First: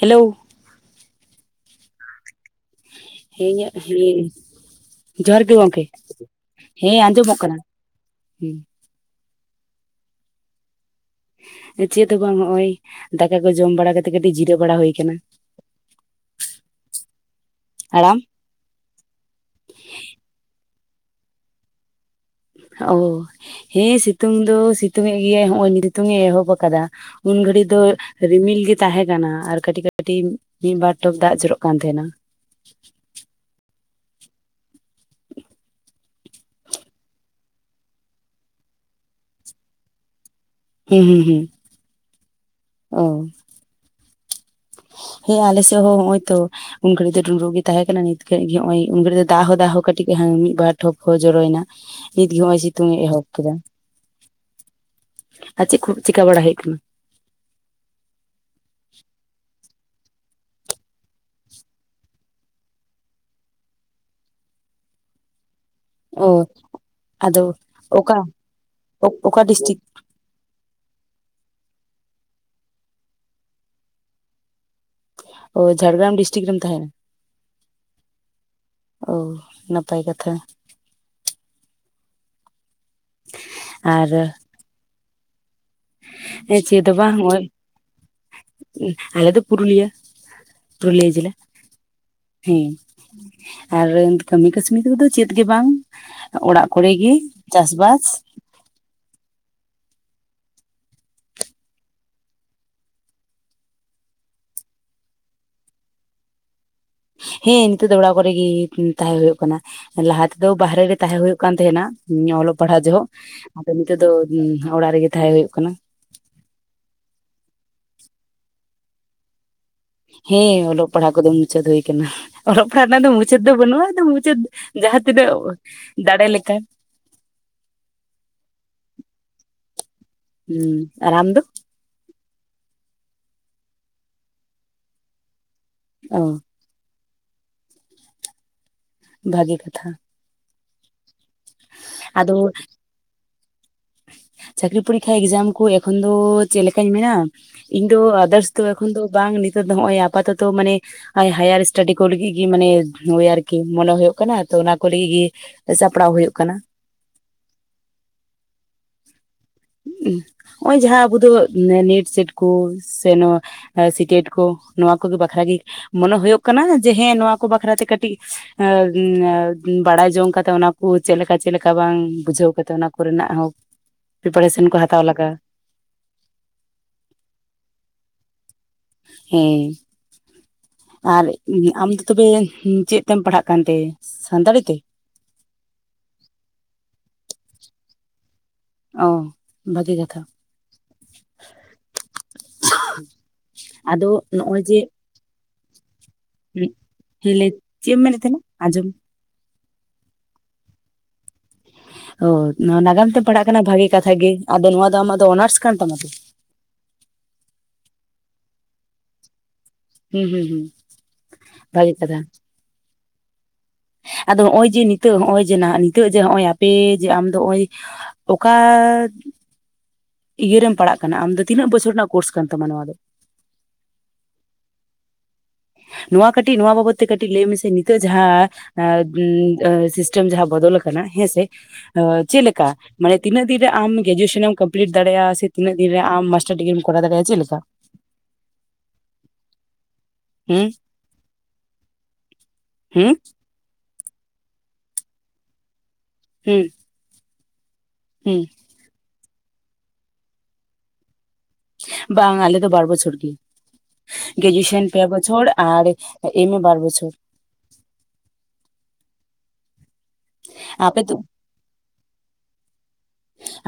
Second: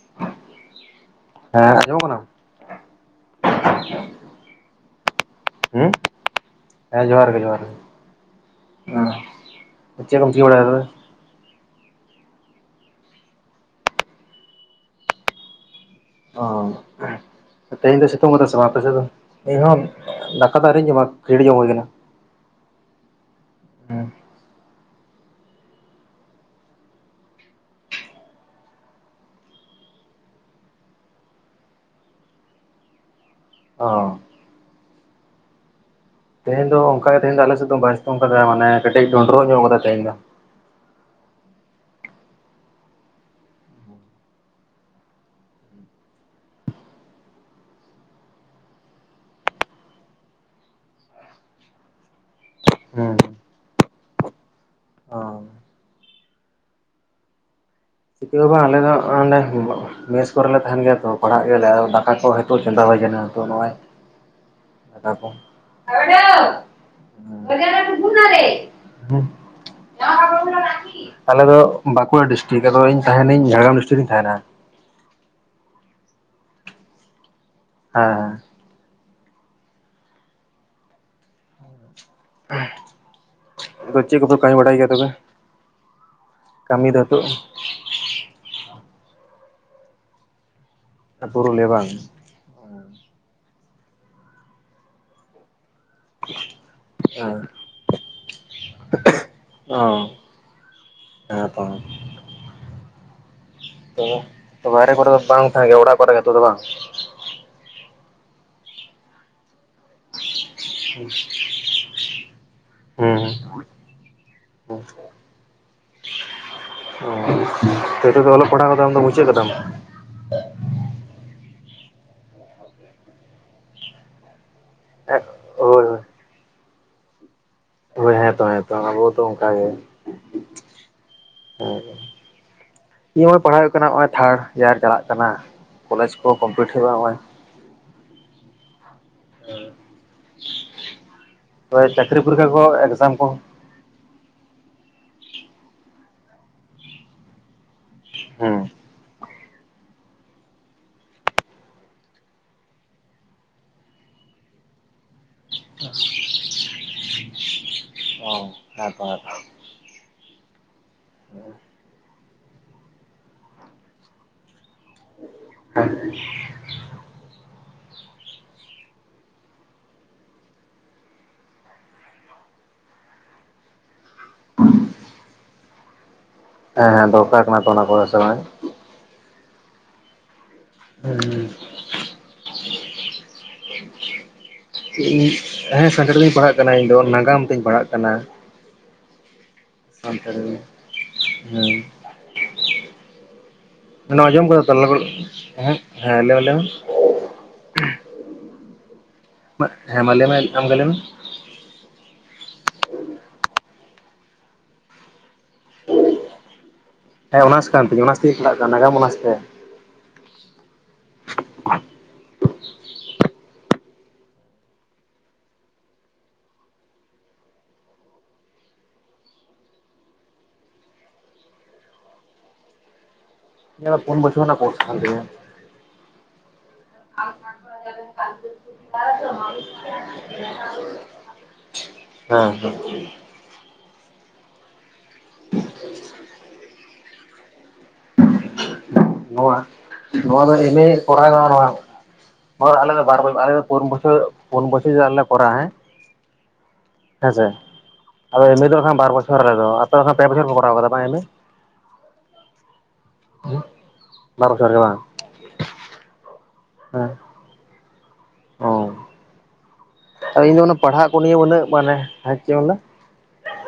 Hello ᱦᱮᱸ ᱟᱸᱡᱚᱢ ᱠᱟᱱᱟ [unintelligible] ᱡᱚᱦᱟᱨ ᱜᱮ ᱜᱚᱝᱠᱮ ᱦᱩᱸ ᱦᱮᱸ ᱟᱸᱡᱚᱢᱚᱜ ᱠᱟᱱᱟ ᱦᱮᱸ ᱟ, ᱪᱮᱫ ᱜᱚᱝᱠᱮ ᱵᱟᱲᱟᱭᱫᱟᱭ? ᱪᱮᱫ ᱦᱚᱸ ᱵᱟᱝ ᱱᱚᱜ-ᱚᱸᱭ ᱫᱟᱠᱟ ᱠᱚ ᱡᱚᱢ ᱵᱟᱲᱟ ᱠᱟᱛᱮᱫ ᱠᱟᱹᱴᱤᱡ ᱡᱤᱨᱟᱹᱣ ᱵᱟᱲᱟ ᱦᱩᱭ ᱠᱟᱱᱟ᱾ ᱚ ᱛᱮᱦᱮᱧ ᱟᱨ ᱫᱚ ᱟᱢ ᱥᱮᱛᱚᱝ ᱠᱚᱫᱟ ᱥᱮ ᱵᱟᱝ ᱟᱯᱮ ᱫᱚ ᱤᱧᱦᱚᱸ ᱫᱟᱠᱟ ᱫᱚ ᱟᱣᱨᱤᱧ ᱡᱚᱢᱟ ᱠᱟᱹᱡᱟᱹᱲᱤ ᱡᱚᱢ ᱦᱩᱭ ᱟᱠᱟᱱᱟ ᱚ ᱦᱮᱸ ᱥᱤᱛᱩᱝ ᱫᱚ ᱥᱤᱛᱩᱝ ᱮᱜ ᱜᱮ ᱦᱚᱜᱼᱚᱭ ᱥᱤᱛᱩᱝ ᱮ ᱮᱦᱚᱵ ᱟᱠᱟᱫᱟ ᱩᱱ ᱜᱷᱟᱹᱲᱤ ᱫᱚ ᱨᱤᱢᱤᱞ ᱜᱮ ᱛᱟᱦᱮᱸ ᱠᱟᱱᱟ ᱟᱨ ᱠᱟᱹᱴᱤᱡ ᱠᱟᱹᱴᱤᱡ ᱢᱤᱫ ᱵᱟᱨ ᱴᱚᱯ ᱫᱟᱜ ᱡᱚᱨᱚᱜ ᱠᱟᱱ ᱛᱟᱦᱮᱱᱟ ᱚ ᱛᱮᱦᱮᱧ ᱫᱚ ᱚᱱᱠᱟ ᱜᱮ ᱛᱮᱦᱮᱧ ᱫᱚ ᱟᱞᱮ ᱥᱮᱫ ᱫᱚ ᱵᱟᱭ ᱥᱩᱛᱩᱝ ᱠᱟᱫᱟ ᱢᱟᱱᱮ ᱠᱟᱹᱴᱤᱡ ᱰᱩᱸᱰᱨᱩᱜ ᱧᱚᱜ ᱠᱟᱫᱟ ᱛᱮᱦᱮᱧ ᱫᱚ ᱦᱮᱸ ᱦᱩᱸ ᱦᱩᱸ ᱚ ᱦᱮᱸ ᱟᱞᱮ ᱥᱮᱜ ᱦᱚᱸ ᱦᱚᱸᱜ-ᱚᱭ ᱛᱚ ᱩᱱ ᱜᱷᱟᱹᱲᱤᱡ ᱫᱚ ᱰᱩᱸᱰᱨᱩᱜ ᱜᱮ ᱛᱟᱦᱮᱸ ᱠᱟᱱᱟ ᱱᱤᱛ ᱠᱷᱚᱡ ᱜᱮ ᱱᱚᱜ-ᱚᱭ ᱩᱱ ᱜᱷᱤᱡ ᱫᱚ ᱫᱟᱜ ᱦᱚᱸ ᱫᱟᱜ ᱦᱚᱸ ᱠᱟᱹᱴᱤᱡ ᱢᱤᱫᱵᱟᱨ ᱴᱷᱚᱯ ᱦᱚᱸ ᱡᱚᱨᱚᱭᱮᱱᱟ ᱱᱤᱛᱜᱮ ᱱᱚᱜ-ᱚᱭ ᱥᱤᱛᱩᱝ ᱮ ᱦᱩᱸ ᱮᱦᱚᱵ ᱠᱮᱫᱟ ᱚ ᱟᱨ ᱪᱮᱫ ᱠᱚ ᱪᱮᱠᱟ ᱵᱟᱲᱟ ᱦᱩᱭᱩᱜ ᱠᱟᱱᱟ ᱪᱤᱠᱟᱹ ᱦᱚᱸ ᱵᱟᱝ ᱟᱞᱮ ᱫᱚ ᱦᱟᱸᱜ [unintelligible] ᱢᱮᱥ ᱠᱚᱨᱮᱞᱮ ᱛᱟᱦᱮᱱ ᱜᱮᱭᱟ ᱛᱚ ᱯᱟᱲᱦᱟᱜ ᱜᱮᱭᱟᱞᱮ ᱟᱨ ᱫᱟᱠᱟ ᱠᱚ ᱦᱚᱭᱛᱚ ᱪᱚᱸᱫᱟ ᱦᱩᱭ ᱠᱟᱱᱟ ᱛᱚ ᱱᱚᱜᱼᱚᱭ ᱟᱫᱟ ᱠᱚ [inaudible] ᱚ ᱟᱫᱚ ᱚᱠᱟ ᱚᱠᱟ ᱰᱤᱥᱴᱤᱠ [inaudible] ᱟᱞᱮ ᱫᱚ ᱵᱟᱸᱠᱩᱲᱟ ᱰᱤᱥᱴᱨᱤᱤᱠ ᱟᱫᱚ ᱤᱧ ᱛᱟᱦᱮᱱᱟᱤᱧ ᱡᱷᱟᱲᱜᱨᱟᱢ ᱰᱤᱥᱴᱤᱠ ᱨᱮᱧ ᱛᱟᱦᱮᱱᱟ ᱚ ᱡᱷᱟᱲᱜᱨᱟᱢ ᱰᱤᱥᱴᱤᱠ ᱨᱮᱢ ᱛᱟᱦᱮᱱᱟ ᱦᱮᱸ ᱦᱮᱸ [inaudible] ᱚ ᱱᱟᱯᱟᱭ ᱠᱟᱛᱷᱟ ᱟᱫᱚ ᱟᱨ ᱪᱮᱫ ᱠᱚᱯᱮ ᱠᱟᱹᱢᱤ ᱵᱟᱲᱟᱭ ᱜᱮᱭᱟ ᱛᱚᱵᱮ ᱦᱮᱸ ᱪᱮᱫ ᱠᱟᱹᱢᱤ ᱦᱚᱸ ᱫᱚ ᱵᱟᱝ ᱱᱤᱛᱚᱜ ᱱᱚᱜᱼᱚᱭ, ᱟᱞᱮ ᱫᱚ ᱯᱩᱨᱩᱞᱤᱭᱟᱹ [unintelligible] ᱠᱩᱞᱤᱭᱮ ᱜᱮᱠᱮ ᱯᱩᱨᱩᱞᱤᱭᱟᱹ ᱵᱟᱝ ᱦᱮᱸ ᱟᱨ ᱠᱟᱹᱢᱤ ᱠᱟᱹᱥᱱᱤ ᱠᱚᱫᱚ ᱪᱮᱫ ᱜᱮ ᱵᱟᱝ ᱚᱲᱟᱜ ᱠᱚᱨᱮᱜᱮ‌ ᱦᱮᱸ ᱪᱟᱥᱵᱟᱥ ᱚ ᱦᱮᱸ ᱛᱚ ᱵᱟᱦᱨᱮ ᱠᱚᱨᱮ ᱫᱚ ᱵᱟᱝ ᱛᱟᱦᱮᱸ ᱜᱮ ᱚᱲᱟᱜ ᱠᱚᱨᱮ ᱜᱮᱛᱚ ᱫᱚ ᱵᱟᱝ [unintelligible] ᱦᱮᱸ ᱱᱤᱛᱚᱜᱜ ᱫᱚ ᱚᱲᱟᱜ ᱠᱚᱨᱮᱜ ᱜᱮ ᱛᱟᱦᱮᱸ ᱦᱩᱭᱩᱜ ᱠᱟᱱᱟ [inaudible] ᱞᱟᱦᱟ ᱛᱮᱫᱚ ᱵᱟᱦᱦᱨᱮ ᱜᱮ ᱛᱟᱦᱮᱸᱳᱭᱳ ᱠᱟᱱ ᱛᱟᱦᱮᱸᱱᱟ ᱚᱞᱚᱜ ᱯᱟᱲᱦᱟᱜ ᱡᱚᱦᱚᱜ ᱦᱩᱸ [unintelligible] ᱟᱫᱚ ᱱᱤᱛᱚᱜᱜ ᱫᱚ ᱚᱲᱟᱜ ᱨᱮᱜᱮ ᱛᱟᱦᱮᱸ ᱦᱩᱭᱩᱜ ᱠᱟᱱᱟ [inaudible] [unintelligible] ᱱᱤᱛᱳᱜ ᱫᱚ ᱚᱞᱚᱜ ᱯᱟᱲᱦᱟᱣ ᱠᱚᱛᱟᱢ ᱫᱚ ᱵᱩᱡᱷᱟᱹᱣ ᱠᱟᱫᱟᱢ ᱦᱮᱸ ᱚᱞᱚᱜ ᱯᱟᱲᱦᱟᱜ ᱠᱚᱫᱚ ᱢᱩᱪᱟᱹᱫ ᱦᱩᱭ ᱟᱠᱟᱱᱟ ᱚᱞᱚᱜ ᱯᱟᱲᱦᱟᱜ ᱨᱮᱱᱟᱜ ᱫᱚ ᱢᱩᱪᱟᱹᱫ ᱫᱚ ᱵᱟᱹᱱᱩᱜᱼᱟ ᱟᱫᱚ ᱢᱩᱪᱟᱹᱫ [unintelligible] ᱡᱟᱦᱟᱸ ᱛᱤᱱᱟᱹᱜ ᱦᱳᱭ ᱫᱟᱲᱮ ᱞᱮᱠᱟ [inaudible] ᱦᱳᱭ ᱦᱮᱸ ᱛᱚ ᱦᱮᱸᱛᱚ ᱟᱵᱚ ᱛᱚ ᱚᱱᱠ ᱜᱮ [unintelligible] ᱦᱩᱸ ᱟᱨ ᱟᱢ ᱫᱚ [unintelligible] ᱱᱧ ᱦᱚᱸᱚᱭ ᱯᱟᱲᱦᱟᱣ ᱦᱩᱭᱩᱜ ᱠᱟᱱᱟ ᱱᱚᱜ ᱚᱚᱭ ᱛᱷᱟᱨᱰ ᱤᱭᱟᱨ ᱪᱟᱞᱟᱜ ᱠᱟᱱᱟ ᱠᱚᱞᱮᱡᱽ ᱚ ᱠᱚ ᱠᱚᱢᱯᱞᱤᱴ ᱦᱩᱭᱩᱜᱼᱟ ᱱᱚᱜ ᱚᱚᱭ [unintelligible] ᱵᱷᱟᱹᱜᱤ ᱠᱟᱛᱷᱟ [unintelligible] ᱳᱭ ᱪᱟᱹᱠᱨᱤ ᱟᱫᱚ ᱯᱚᱨᱤᱠᱠᱷᱟ ᱠᱚ ᱮᱠᱡᱟᱢ ᱠᱚ ᱪᱟᱹᱠᱨᱤ ᱯᱚᱨᱤᱠᱠᱷᱟ ᱮᱠᱡᱟᱢ ᱠᱩ ᱮᱠᱷᱚᱱ ᱫᱚ ᱪᱮᱜ ᱞᱮᱠᱟᱧ ᱢᱮᱱᱟ ᱤᱧ ᱫᱚ ᱟᱫᱟᱨᱥ ᱦᱮᱸ ᱫᱚ ᱮᱠᱚ ᱮᱚᱠᱷᱚᱱ ᱫᱚ ᱵᱟᱝ ᱱᱤᱛᱚᱜ ᱫᱚ ᱦᱚᱸᱜᱼᱚᱭ ᱟᱯᱟᱛᱚᱛᱚ ᱢᱟᱱᱮ ᱦᱟᱭ ᱦᱟᱭᱟᱨ ᱤᱥᱴᱟᱰᱤ ᱠᱚ ᱞᱟᱹᱜᱤᱜᱤ ᱢᱟᱱᱮ ᱳᱭ ᱟᱨᱠᱤ ᱢᱚᱱᱮ ᱦᱳᱭᱳᱜ ᱠᱟᱱᱟ ᱛᱚ ᱚᱱᱟ ᱠᱚ ᱞᱤᱭᱤ ᱜᱤ ᱥᱟᱯᱲᱟᱣ ᱦᱩᱭᱩᱜ ᱠᱟᱱᱟ [unintelligible] ᱦᱚᱸᱜ ᱚᱭ ᱡᱟᱦᱟᱸ ᱟᱵᱚ ᱫᱚ ᱱᱮ ᱱᱮᱴ ᱥᱮᱴ ᱠᱩ ᱥᱮ ᱥᱤᱴᱤᱭᱮᱴ ᱠᱚ ᱱᱚᱣᱟ ᱠᱩᱜᱤ ᱵᱟᱠᱷᱟᱨᱟᱜᱤ ᱦᱮᱸ ᱢᱚᱱᱮ ᱦᱳᱭᱳᱜ ᱠᱟᱱᱟ ᱡᱮ ᱦᱮᱸ ᱱᱚᱣᱟ ᱠᱚ ᱵᱟᱠᱷᱨᱟᱛᱮ ᱠᱟᱹᱴᱤᱜ ᱵᱟᱲᱟᱭ ᱡᱚᱝ ᱠᱟᱛᱮᱜ ᱚᱱᱟ ᱠᱩ ᱪᱮᱜ ᱞᱮᱠᱟ ᱪᱮᱜ ᱞᱮᱠᱟ ᱵᱟᱝ ᱵᱩᱡᱷᱟᱹᱣ ᱠᱟᱛᱮᱜ ᱚᱱᱟ ᱠᱩᱨᱮᱱᱟᱜ ᱦᱚᱸ ᱯᱨᱤᱯᱟᱨᱮᱥᱚᱱ ᱠᱚ ᱦᱟᱛᱟᱣ ᱞᱟᱜᱟᱜᱼᱟ ᱦᱮᱸ ᱦᱮᱸ ᱫᱚᱨᱠᱟᱨ ᱠᱟᱱᱟ ᱛᱚ ᱚᱱᱟ ᱠᱚᱨᱮ ᱥᱮᱦᱮ ᱵᱟᱝ ᱦᱮᱸ ᱟᱨ ᱟᱢ ᱫᱚ ᱛᱚᱵᱮ ᱪᱮᱫ ᱛᱮᱢ ᱯᱟᱲᱦᱟᱜ [inaudible] ᱠᱟᱱᱛᱮ ᱥᱟᱱᱛᱟᱲᱤ ᱛᱮ [inaudible] ᱤᱧ ᱦᱮᱸ ᱥᱮᱸᱴᱮᱞ ᱫᱚᱧ ᱯᱟᱲᱦᱟᱜ ᱠᱟᱱᱟ ᱤᱧ ᱫᱚ ᱱᱟᱜᱟᱢ ᱛᱮᱧ ᱯᱟᱲᱦᱟᱜ ᱠᱟᱱᱟ [unintelligible] ᱚᱸ ᱥᱟᱱᱛᱟᱞᱤ ᱦᱩᱸ ᱟᱫᱚ ᱱᱚᱣᱟ ᱟᱸᱡᱚᱢ ᱟᱠᱟᱫᱟᱢ [unintelligible] ᱮᱸᱦᱮᱜ [unintelligible] ᱪᱤᱜ ᱮᱢ ᱢᱮᱱ ᱮᱜ ᱛᱟᱸᱦᱮᱱᱟ ᱟᱡᱚᱢ ᱦᱮᱸ ᱢᱟ ᱞᱟᱹᱭ ᱢᱮ ᱟᱢᱜᱮ ᱞᱟ. ᱭ ᱢᱮ ᱚ ᱱᱚᱣᱟ ᱱᱟᱜᱟᱢ ᱛᱮᱢ ᱯᱟᱲᱦᱟᱜ ᱠᱟᱱᱟ ᱵᱷᱟᱜᱤ ᱠᱟᱛᱷᱟ ᱜᱮ ᱟᱫᱚ ᱱᱚᱣᱟ ᱫᱚ ᱟᱢᱟᱜ ᱫᱚ ᱚᱱᱟᱨᱥ ᱠᱟᱱ ᱛᱟᱢᱟ ᱛᱚ ᱦᱮᱸ ᱚᱱᱟᱥ ᱠᱟᱱ ᱛᱤᱧᱟ ᱚᱱᱟᱥ ᱛᱤᱧ ᱯᱟᱬᱦᱟᱜ ᱠᱟᱱᱟ ᱱᱟᱜᱟᱢ ᱚᱱᱟᱥᱛᱮ ᱦᱩᱸ ᱦᱩᱸ ᱦᱩᱸ ᱵᱷᱟᱜᱤ ᱠᱟᱛᱷᱟ ᱟᱫᱚ ᱦᱚᱸᱜᱼᱚᱭ ᱡᱤ ᱱᱤᱛᱟ. ᱱᱚᱜᱼᱚᱭ ᱡᱮ ᱱᱟᱦᱟᱜ ᱱᱤᱛᱚᱜ ᱡᱮ ᱱᱚᱜᱼᱚᱭ ᱟᱯᱮ ᱡᱮ ᱟᱢᱫᱚ ᱚᱸᱜᱼᱚᱭ ᱚᱠᱟᱛ ᱤᱭᱟᱹᱨᱮᱢ ᱯᱟᱲᱟᱜ ᱠᱟᱱᱟ ᱟᱢ ᱫᱚ ᱛᱤᱱᱟᱹᱜ ᱵᱚᱪᱷᱚᱨ ᱨᱮᱱᱟᱜ ᱠᱳᱨᱥ ᱠᱟᱱ ᱛᱟᱢᱟ ᱱᱚᱣᱟ ᱫᱚ ᱤᱧᱟᱜ ᱫᱚ ᱯᱳᱱ ᱵᱚᱪᱷᱚᱨ ᱨᱮᱱᱟᱜ ᱠᱳᱥ ᱠᱟᱱ ᱛᱤᱧᱟ. ᱱᱚᱣᱟ ᱠᱟᱹᱴᱤᱡ ᱱᱚᱣᱟ ᱵᱟᱵᱚᱛ ᱛᱮ ᱠᱟᱹᱴᱤᱡ ᱞᱟᱹᱭ ᱢᱮᱥᱮ ᱱᱤᱛᱚᱜ ᱡᱟᱦᱟᱸ ᱮᱸᱻ ᱥᱤᱥᱴᱮᱢ ᱡᱟᱦᱟᱸ ᱵᱚᱫᱚᱞ ᱟᱠᱟᱱᱟ ᱦᱮᱸᱥᱮ ᱦᱚ ᱪᱮᱜ ᱦᱮᱸ ᱞᱮᱠᱟ ᱦᱮᱸ ᱢᱟᱱᱮ ᱛᱤᱱᱟᱹᱜ ᱫᱤᱱ ᱨᱮ ᱟᱢ ᱜᱮᱡᱩᱭᱮᱥᱮᱱ ᱱᱮᱢ ᱠᱟᱢᱯᱞᱤᱴ ᱫᱟᱲᱮᱭᱟᱜᱼᱟ ᱥᱮ ᱛᱤᱱᱟᱹ ᱫᱤᱱ ᱨᱮ ᱟᱢ ᱢᱟᱥᱴᱟᱨ ᱰᱤᱜᱨᱤᱢ ᱠᱚᱨᱟᱣ ᱫᱟᱲᱮᱭᱟᱜᱼᱟ ᱪᱮᱜ ᱞᱮᱠᱟ ᱱᱚᱣᱟ ᱱᱚᱣᱟ ᱫᱚ ᱦᱩᱸ ᱮᱢᱮ ᱠᱚᱨᱟᱣ [unintelligible] ᱚᱲᱟᱜ ᱦᱚᱲ ᱟᱞᱨᱮ ᱦᱩᱸ ᱵᱟᱨ ᱵᱚᱭ ᱟᱞᱮ ᱫᱚ ᱯᱳᱱ ᱵᱚᱪᱚᱭ ᱯᱳᱱ ᱵᱚᱪᱷᱚᱭ ᱡᱩᱫᱤ ᱟᱞᱮ ᱠᱚᱨᱟᱣᱟ ᱦᱮᱸ ᱦᱩᱸ ᱦᱮᱸᱥᱮ ᱦᱩᱸ ᱟᱫᱚ ᱮᱢᱮ. ᱫᱚᱠᱷᱟᱱ ᱵᱟᱨ ᱵᱚᱪᱷᱚᱨ ᱟᱞᱮᱫᱚ ᱟᱯᱮ ᱫᱚ ᱱᱟᱦᱟᱜ ᱯᱮ ᱵᱚᱪᱷᱚᱨ ᱯᱮ ᱠᱚᱨᱟᱣ ᱟᱠᱟᱫᱟ ᱵᱟᱝ ᱮᱢᱮ ᱵᱟᱝ ᱟᱞᱮ ᱫᱚ ᱵᱟᱨ ᱵᱚᱪᱷᱚᱨ ᱜᱤ ᱵᱟᱨ ᱵᱚᱪᱷᱚᱨ ᱜᱮ ᱜᱨᱮᱡᱩᱭᱮᱥᱮᱱ ᱵᱟᱝ ᱯᱮ ᱵᱚ ᱪᱷᱚᱲ ᱟᱲ ᱮᱢᱮ ᱵᱟᱨ ᱵᱚᱪᱷᱚᱨ ᱦᱮᱸ ᱚ ᱤᱧ ᱫᱚ ᱩᱱᱟ. ᱜ ᱟᱯᱮ ᱯᱟᱲᱦᱟᱜ ᱫᱚ ᱠᱚ ᱱᱤᱭᱟᱹ ᱩᱱᱟᱹᱜ ᱢᱟᱱᱮ ᱦᱮᱸ ᱪᱮᱜ ᱮ ᱚᱞᱫᱟ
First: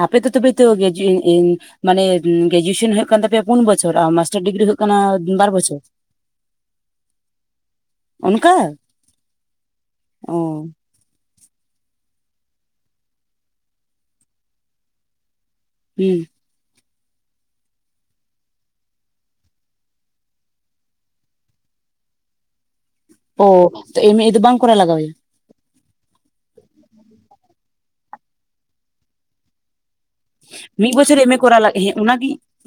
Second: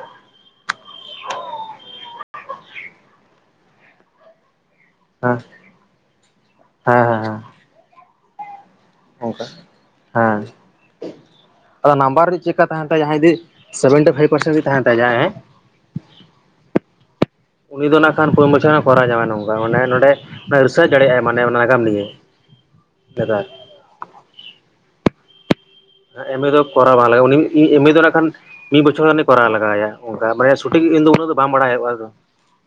ᱟᱯᱮ ᱫᱚ ᱛᱚᱵᱮᱛᱚ ᱜᱮᱡᱩᱭᱤᱱ ᱤᱱ ᱢᱟᱱᱮ ᱜᱨᱮᱡᱩᱭᱮᱥᱮᱱ ᱦᱩᱭᱩᱜ ᱠᱟᱱ ᱛᱟᱯᱮᱭᱟ ᱯᱩᱱ ᱵᱚᱪᱷᱚᱨ ᱟᱨ ᱢᱟᱥᱴᱟᱨ ᱰᱤᱜᱨᱤ ᱦᱩᱭᱩᱜ ᱠᱟᱱᱟ ᱦᱮᱸ ᱵᱟᱨ ᱵᱚᱪᱷᱚᱨ ᱦᱮᱸ ᱦᱮᱸ ᱦᱮᱸ ᱚᱱᱠᱟ ᱚᱱᱠᱟ ᱚ ᱦᱮᱸ ᱟᱫᱚ ᱱᱟᱢᱵᱟᱨ ᱨᱤᱜ ᱪᱮᱜᱠᱟ ᱛᱟᱦᱮᱱ ᱛᱟᱭᱟ ᱡᱟᱦᱟᱭᱫᱤ ᱥᱮᱵᱷᱮᱱᱴᱤ ᱯᱷᱟᱭᱤᱯ ᱯᱟᱨᱥᱮᱱ ᱡᱩᱫᱤ ᱛᱟᱦᱮᱱ ᱛᱟᱭᱟ ᱦᱮᱸ ᱦᱩᱸ ᱩᱱᱤ ᱫᱚ ᱱᱟᱸᱜ ᱠᱷᱟᱱ ᱯᱩᱱ ᱵᱚᱪᱷᱚᱨ ᱮ ᱠᱚᱨᱟᱣ ᱧᱟᱢᱟᱭ ᱱᱚᱝᱠᱟ ᱢᱚᱱᱮ ᱱᱚᱸᱰᱮ ᱨᱤᱥᱟᱨᱪ ᱫᱟᱲᱮᱭᱟᱜᱼᱟᱭ ᱢᱟᱱᱮ ᱚᱱᱟ ᱱᱟᱜᱟᱢ ᱞᱤᱭᱟ. [inaudible] ᱚ ᱮᱢᱮ ᱫᱚ ᱵᱟᱝ ᱠᱚᱨᱟᱣ ᱞᱟᱜᱟᱣ ᱟᱭᱟ ᱮᱸᱜ ᱮᱢᱮ ᱫᱚ ᱠᱚᱨᱟᱣ ᱵᱟᱝ ᱞᱟᱜᱟᱼᱟ ᱩᱱᱤ ᱮᱢᱮ ᱫᱚ ᱱᱟᱸᱜ ᱠᱷᱟᱱ ᱢᱤᱜ ᱵᱚᱪᱷᱚᱨ ᱦᱟᱱᱮ ᱠᱚᱨᱟᱣ ᱞᱟᱜᱟᱣᱮᱭᱟ᱾ ᱚᱱᱠᱟ ᱢᱟᱱᱮ ᱥᱩᱴᱤᱜᱤ ᱤᱧ ᱫᱚ ᱩᱱᱟᱹᱜ ᱫᱚ ᱵᱟᱢ ᱵᱟᱲᱟᱭᱚᱜᱼᱟ ᱫᱚ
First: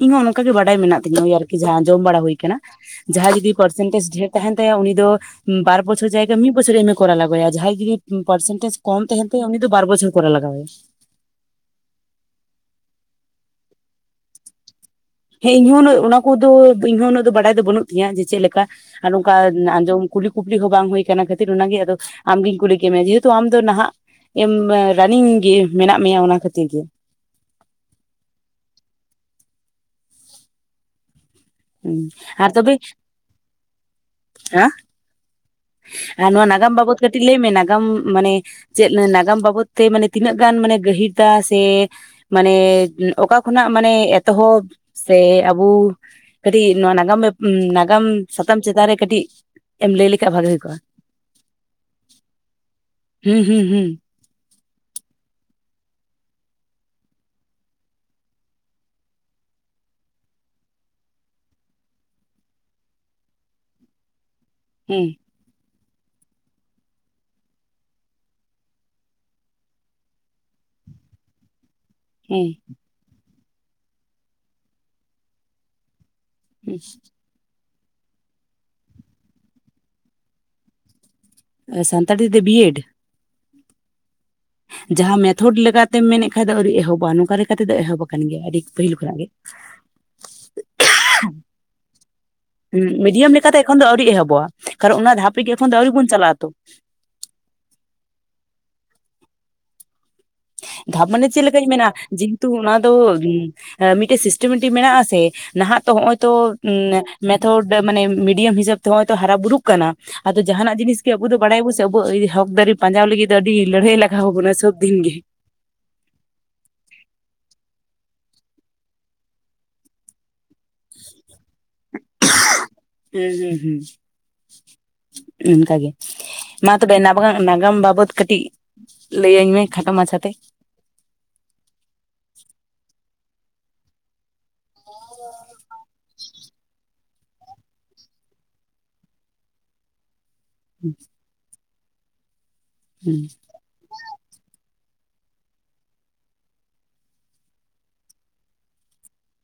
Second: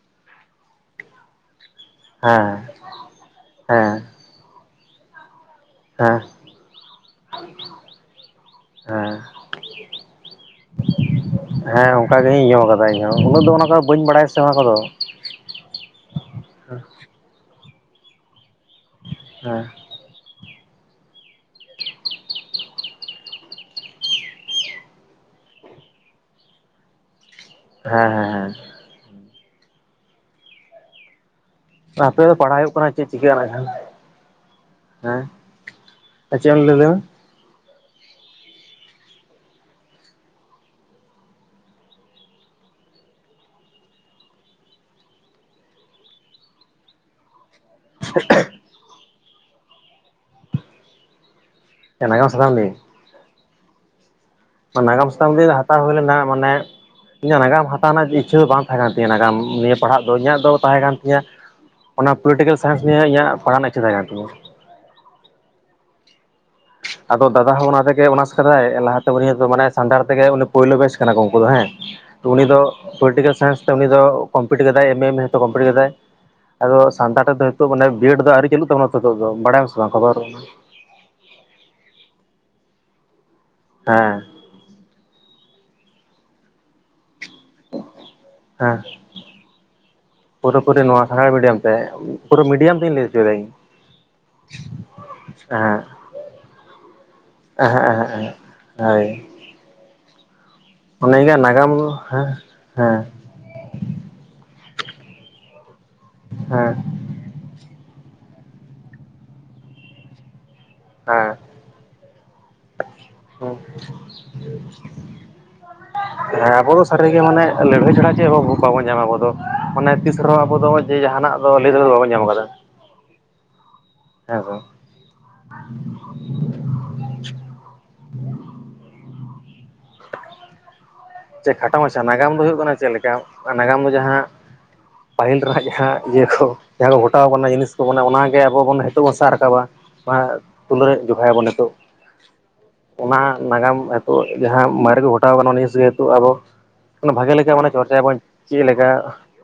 ᱤᱧᱦᱚᱸ ᱚᱱᱚᱝᱠᱟ ᱜᱮ ᱵᱟᱰᱟᱭ ᱢᱮᱱᱟᱜ ᱛᱤᱧᱟ ᱳᱭᱟᱨ ᱠᱤ ᱡᱟᱦᱟᱸ ᱟᱸᱡᱚᱢ ᱵᱟᱲᱟ ᱦᱩᱭ ᱠᱟᱱᱟ ᱦᱮᱸ ᱡᱟᱦᱟᱸᱭ ᱡᱩᱫᱤ ᱦᱮᱸ ᱯᱟᱨᱥᱮᱱᱴᱡᱽ ᱰᱷᱮᱨ ᱛᱟᱦᱮᱱ ᱛᱟᱭᱟ ᱩᱱᱤ ᱫᱚ ᱵᱟᱨ ᱵᱚᱪᱷᱚᱨ ᱦᱮᱸ ᱡᱟᱭᱜᱟ ᱢᱤᱫ ᱵᱚᱪᱷᱚᱨᱮ ᱮᱢ ᱠᱚᱨᱟᱣ ᱞᱟᱜᱟᱣᱟᱭᱟ ᱡᱟᱦᱟᱸᱭ ᱡᱩᱫᱤ ᱯᱟᱨᱥᱮᱱᱴᱮᱡᱽ ᱠᱚᱢ ᱦᱮᱸ ᱛᱟᱦᱮᱱ ᱛᱟᱭᱟ ᱩᱱᱤ ᱫᱚ ᱵᱟᱨ ᱵᱚᱪᱷᱚᱨ ᱠᱚᱨᱟᱣ ᱞᱟᱜᱟᱣᱟᱭᱟ᱾ ᱦᱮᱸ ᱚᱱᱠᱟᱜᱤ ᱤᱧ ᱦᱚᱸ ᱟᱸᱡᱚᱢᱨ ᱠᱟᱫᱟ ᱤᱧ ᱦᱚᱸ ᱩᱱᱟᱹᱜ ᱫᱚ ᱚᱱᱟ ᱠᱚ ᱵᱟᱹᱧ ᱵᱟᱲᱟᱭᱟ ᱥᱮ ᱚᱱᱟ ᱠᱚᱫᱚ ᱦᱮ ᱤᱧᱦᱟᱸ ᱩᱱᱟᱹᱜ ᱚᱱᱟ ᱠᱚᱫᱚ ᱤᱧ ᱩᱱᱟᱹᱜ ᱵᱟᱰᱟᱭ ᱫᱚ ᱵᱟᱹᱱᱩᱜ ᱛᱤᱧᱟᱹ ᱡᱮ ᱪᱮᱫ ᱞᱮᱠᱟ ᱟᱨ ᱱᱚᱝᱠᱟ ᱦᱮᱸ ᱟᱸᱡᱚᱢ ᱠᱩᱞᱤ ᱠᱩᱯᱞᱤ ᱦᱚᱸ ᱵᱟᱝ ᱦᱩᱭ ᱠᱟᱱᱟ ᱠᱷᱟᱹᱛᱤᱨ ᱚᱱᱟᱜᱮ ᱟᱫᱚ ᱟᱢᱜᱤᱧ ᱠᱩᱞᱤ ᱠᱮᱫ ᱢᱮᱭᱟ ᱡᱮᱦᱮᱛᱩ ᱟᱢ ᱫᱚ ᱱᱟᱦᱟᱸᱜ ᱮᱢ ᱨᱟᱱᱤᱝ ᱜᱮ ᱢᱮᱱᱟᱜ ᱢᱮᱭᱟ ᱚᱱᱟ ᱠᱷᱟᱹᱛᱤᱨ ᱜᱮ ᱦᱮᱸ ᱦᱮᱸ ᱦᱮᱸ ᱦᱩᱸ ᱟᱯᱮ ᱫᱚ ᱟᱨ ᱯᱟᱲᱦᱟᱣ ᱦᱩᱭᱩᱜ ᱛᱚᱵᱮ ᱠᱟᱱᱟ ᱪᱮᱫ ᱪᱤᱠᱟᱹ ᱱᱟᱸᱜ ᱠᱷᱚᱱ ᱦᱮᱸ ᱦᱮᱸ ᱱᱚᱣᱟ ᱪᱮᱫ ᱮᱢ ᱱᱟᱜᱟᱢ ᱞᱟᱹᱭ ᱵᱟᱵᱚᱫ ᱠᱟ ᱞᱮᱫᱟ ᱠᱟᱹᱴᱤᱡᱽ ᱞᱟᱹᱭ ᱢᱮ ᱱᱟᱜᱟᱢ ᱢᱟᱱᱮ ᱪᱮᱫ ᱱᱟᱜᱟᱢ ᱵᱟᱵᱚᱫ ᱛᱮ ᱢᱟᱱᱮ ᱛᱤᱱᱟᱹᱜ ᱜᱟᱱ ᱢᱟᱱᱮ ᱜᱟᱹᱦᱤᱨ ᱫᱟ ᱥᱮ ᱢᱟᱱᱮ ᱚᱠᱟ ᱠᱷᱚᱱᱟᱜ ᱢᱟᱱᱮ ᱮᱛᱚᱦᱚᱵᱽ ᱥᱮ ᱟᱵᱚ ᱠᱟᱹᱴᱤᱡᱽ ᱱᱚᱣᱟ ᱱᱟᱜᱟᱢ ᱱᱟ ᱠᱟᱢ ᱥᱟᱛᱟᱢ ᱪᱮᱛᱟᱱ ᱨᱮ ᱠᱟᱹᱴᱤᱡᱽ ᱮᱢ ᱞᱟᱹᱭ ᱞᱮᱠᱷᱟᱜ ᱵᱷᱟᱜᱮ ᱦᱩᱭ ᱠᱚᱜᱼᱟ᱾ ᱱᱟᱜᱟᱢ ᱥᱟᱛᱟᱢ ᱞᱤᱭᱮ ᱦᱩᱸ ᱦᱩᱸ ᱦᱩᱸ ᱱᱟᱜᱟᱢ ᱥᱟᱛᱟᱢ ᱱᱤᱡᱮ ᱫᱚ ᱦᱟᱛᱟᱣ ᱦᱩᱭ ᱞᱮᱱᱟ ᱢᱮᱱᱮ ᱤᱧᱟᱹᱜ ᱱᱟᱜᱟᱢ ᱦᱟᱛᱟᱣ ᱨᱮᱱᱟᱜ ᱤᱪᱪᱷᱟᱹ ᱫᱚ ᱵᱟᱝ ᱛᱟᱦᱮᱸ ᱠᱟᱱ ᱛᱤᱧᱟᱹ ᱱᱟᱜᱟᱢ ᱱᱤᱭᱟᱹ ᱯᱟᱲᱦᱟᱜ ᱫᱚ ᱤᱧᱟᱹᱜ ᱫᱚ ᱛᱟᱦᱮ ᱠᱟᱱ ᱛᱤᱧᱟᱹ ᱚᱱᱟ ᱯᱚᱞᱤᱴᱤᱠᱟᱞ ᱥᱟᱭᱮᱱᱥ ᱱᱤᱭᱟᱹ ᱤᱧᱟᱹᱜ ᱯᱟᱲᱦᱟᱜ ᱤᱪᱪᱷᱟᱹ ᱛᱟᱦᱮᱸᱠᱟᱱ ᱛᱤᱧᱟ᱾ ᱦᱩ ᱟᱫᱚ ᱫᱟᱫᱟ ᱦᱚᱸ ᱚᱱᱟ ᱛᱮᱜᱮ ᱚᱱᱟᱥ ᱠᱟᱫᱟᱭ ᱞᱟᱦᱟᱛᱮ ᱩᱱᱤ ᱫᱚ ᱢᱟᱱᱮ ᱥᱟᱱᱛᱟᱲ ᱛᱮᱜᱮ ᱩᱱᱤ ᱯᱳᱭᱞᱳ ᱵᱮᱡᱽ ᱠᱟᱱᱟ ᱠᱚ ᱩᱱᱠᱩ ᱫᱚ ᱦᱮᱸ ᱩᱱᱤ ᱦᱩᱸ ᱫᱚ ᱯᱚᱞᱤᱴᱤᱠᱮᱞ ᱥᱟᱭᱮᱱᱥ ᱛᱮ ᱩᱱᱤ ᱫᱚ ᱠᱚᱢᱯᱞᱤᱴ ᱠᱟᱫᱟᱭ ᱮᱢ ᱮ ᱮᱢ ᱦᱚᱛᱚ ᱠᱚᱢᱯᱞᱤᱴ ᱠᱟᱫᱟᱭ᱾ ᱟᱫᱚ ᱦᱩᱸ ᱥᱟᱱᱛᱟᱲ ᱛᱮᱫᱚ ᱱᱤᱛᱚᱜ ᱢᱟᱱᱮ ᱵᱤᱭᱮᱰ ᱫᱚ ᱟᱹᱣᱨᱤ ᱪᱟᱹᱞᱩᱜ ᱛᱟᱵᱚᱱᱟ ᱱᱤᱛ ᱫᱚ ᱵᱟᱲᱟᱭᱟᱥᱮ ᱵᱟᱝ ᱠᱷᱚᱵᱚᱨ ᱥᱟᱱᱛᱟᱲᱤ ᱛᱮ ᱵᱤ ᱮᱰ ᱦᱮᱸ ᱡᱟᱦᱟᱸ ᱢᱮᱛᱷᱚᱰ ᱞᱮᱠᱟᱛᱮᱢ ᱢᱮᱱᱮᱫ ᱠᱷᱟᱱ ᱫᱚ ᱟᱹᱣᱨᱤ ᱮᱦᱚᱵᱚᱜ-ᱟ ᱱᱚᱝᱠᱟ ᱨᱮ ᱱᱚᱸᱠᱟ ᱛᱮᱫᱚ ᱮᱦᱚᱵᱽ ᱟᱠᱟᱱ ᱜᱮᱭᱟ ᱟᱹᱰᱤ ᱦᱮᱸ ᱯᱟᱹᱦᱤᱞ ᱠᱷᱚᱱᱟᱜ ᱜᱮ᱾ ᱯᱩᱨᱟᱹ ᱯᱩᱨᱤ ᱱᱚᱣᱟ ᱥᱟᱱᱛᱟᱲ ᱢᱤᱰᱤᱭᱟᱢ ᱛᱮ ᱯᱩᱨᱟᱹ ᱢᱤᱰᱤᱭᱟᱢ ᱛᱤᱧ ᱞᱟᱹᱭ ᱦᱚᱪᱚᱭᱮᱫᱟ ᱢᱤᱰᱤᱭᱟᱢ ᱤᱧ ᱞᱮᱠᱟᱛᱮ ᱮᱠᱷᱚᱱ ᱫᱚ ᱟᱹᱣᱨᱤ ᱮᱦᱚᱵᱚᱜ-ᱟ ᱠᱟᱨᱚᱱ ᱚᱱᱟ ᱫᱷᱟᱯ ᱮᱯᱠᱤᱡᱮᱥᱚᱱ ᱟᱹᱣᱨᱤ ᱵᱚᱱ ᱪᱟᱞᱟᱜ ᱟᱛᱚ ᱮᱦᱮᱜ ᱮᱦᱮᱜ ᱮᱦᱮᱜ ᱦᱳᱭ ᱫᱷᱟᱯ ᱢᱟᱱᱮ ᱚᱱᱮᱜᱮ ᱪᱮᱫ ᱞᱮᱠᱟᱧ ᱱᱟᱜᱟᱢ ᱢᱮᱱᱟ ᱦᱮᱸ ᱡᱮᱦᱮᱛᱩ ᱚᱱᱟ ᱫᱚ ᱦᱮᱸ ᱢᱤᱫᱴᱮᱡ ᱥᱤᱥᱴᱮᱢᱮᱴᱤ ᱢᱮᱱᱟᱜᱼ ᱟ ᱥᱮ ᱱᱟᱦᱟᱸᱜ ᱛᱚ ᱱᱚᱜ-ᱚᱭ ᱛᱚ ᱦᱮᱸ ᱢᱮᱛᱷᱚᱰ ᱢᱟᱱᱮ ᱢᱤᱰᱤᱭᱟᱢ ᱦᱤᱥᱟᱹᱵᱽ ᱱᱚᱜᱼᱚᱭ ᱦᱟᱨᱟ ᱵᱩᱨᱩᱜ ᱠᱟᱱᱟ ᱟᱫᱚ ᱡᱟᱦᱟᱱᱟᱜ ᱡᱤᱱᱤᱥ ᱟᱵᱚ ᱦᱮᱸ ᱫᱚ ᱵᱟᱲᱟᱭ ᱵᱚᱱ ᱥᱮ ᱟᱵᱚ ᱦᱚᱠ ᱫᱟᱹᱨᱮ ᱯᱟᱸᱡᱟᱣ ᱞᱟᱹᱜᱤᱫ ᱫᱚ ᱟᱹᱰᱤ ᱞᱟᱹᱲᱦᱟᱹᱭ ᱞᱟᱜᱟᱣ ᱵᱚᱱᱟ ᱥᱚᱵᱫᱤᱱ ᱜᱮ [unintelligible] ᱦᱮᱸ ᱟᱵᱚ ᱫᱚ ᱥᱟᱹᱨᱤᱜᱮ ᱢᱟᱱᱮ ᱞᱟᱹᱲᱦᱟᱹᱭ ᱪᱷᱟᱲᱟ ᱪᱮᱫ ᱦᱚ ᱵᱟᱵᱚᱱ ᱧᱟᱢᱟ ᱟᱵᱚ ᱢᱟᱱᱮ ᱛᱤᱥ ᱨᱮᱦᱚᱸ ᱟᱵᱚ ᱫᱚ ᱡᱮ ᱡᱟᱦᱟᱱᱟᱜ ᱫᱚ ᱞᱟᱹᱭ ᱛᱮᱫᱚ ᱫᱚ ᱵᱟᱵᱚᱱ ᱧᱟᱢ ᱠᱟᱫᱟ᱾ ᱦᱮᱸ ᱦᱩᱸ ᱦᱩᱸ ᱚᱱᱠᱟᱜᱮ ᱢᱟ ᱛᱚᱵᱮ ᱱᱟᱵᱜ ᱱᱟᱜᱟᱢ ᱵᱟᱵᱚᱫ ᱠᱟᱹᱴᱤᱡᱽ ᱞᱟᱹᱭᱟᱹᱧ ᱢᱮ ᱠᱷᱟᱴᱚ ᱢᱟᱪᱷᱟ ᱛᱮ᱾ ᱪᱮ ᱠᱷᱟᱴᱚ ᱢᱟᱪᱷᱟ ᱱᱟᱜᱟᱢ ᱫᱚ ᱦᱩᱭᱩᱜ ᱠᱟᱱᱟ ᱪᱮᱫ ᱞᱮᱠᱟ ᱱᱟᱜᱟᱢ ᱫᱚ ᱡᱟᱦᱟᱸ ᱯᱟᱹᱦᱤᱞ ᱨᱮᱱᱟᱜ ᱡᱟᱦᱟᱸ ᱤᱭᱟᱹ ᱠᱚ ᱡᱟᱦᱟᱸ ᱠᱚ ᱜᱷᱚᱴᱟᱣ ᱵᱚᱱᱟ ᱡᱤᱱᱤᱥ ᱠᱚᱵᱚ ᱚᱱᱟᱜᱮ ᱟᱵᱚ ᱵᱚᱱ [unintelligible] ᱵᱚᱱ ᱥᱟᱵ ᱨᱟᱠᱟᱵᱟ ᱛᱩᱞᱟᱹ ᱡᱚᱠᱷᱟᱭᱟᱵᱚᱱ ᱱᱤᱛᱚᱜ ᱚᱱᱟ ᱦᱩᱸ ᱱᱟᱜᱟᱢ ᱛᱚ ᱡᱟᱦᱟᱸ ᱢᱟᱨᱮ ᱠᱚ ᱜᱷᱚᱴᱟᱣ ᱠᱟᱱᱟ ᱩᱱᱤᱥ ᱜᱮᱛᱩ ᱟᱵᱚ ᱵᱷᱟᱜᱮ ᱞᱮᱠᱟ ᱢᱮ ᱪᱚᱨᱪᱟᱭᱟᱵᱚᱱ ᱪᱮᱫ ᱞᱮᱠᱟ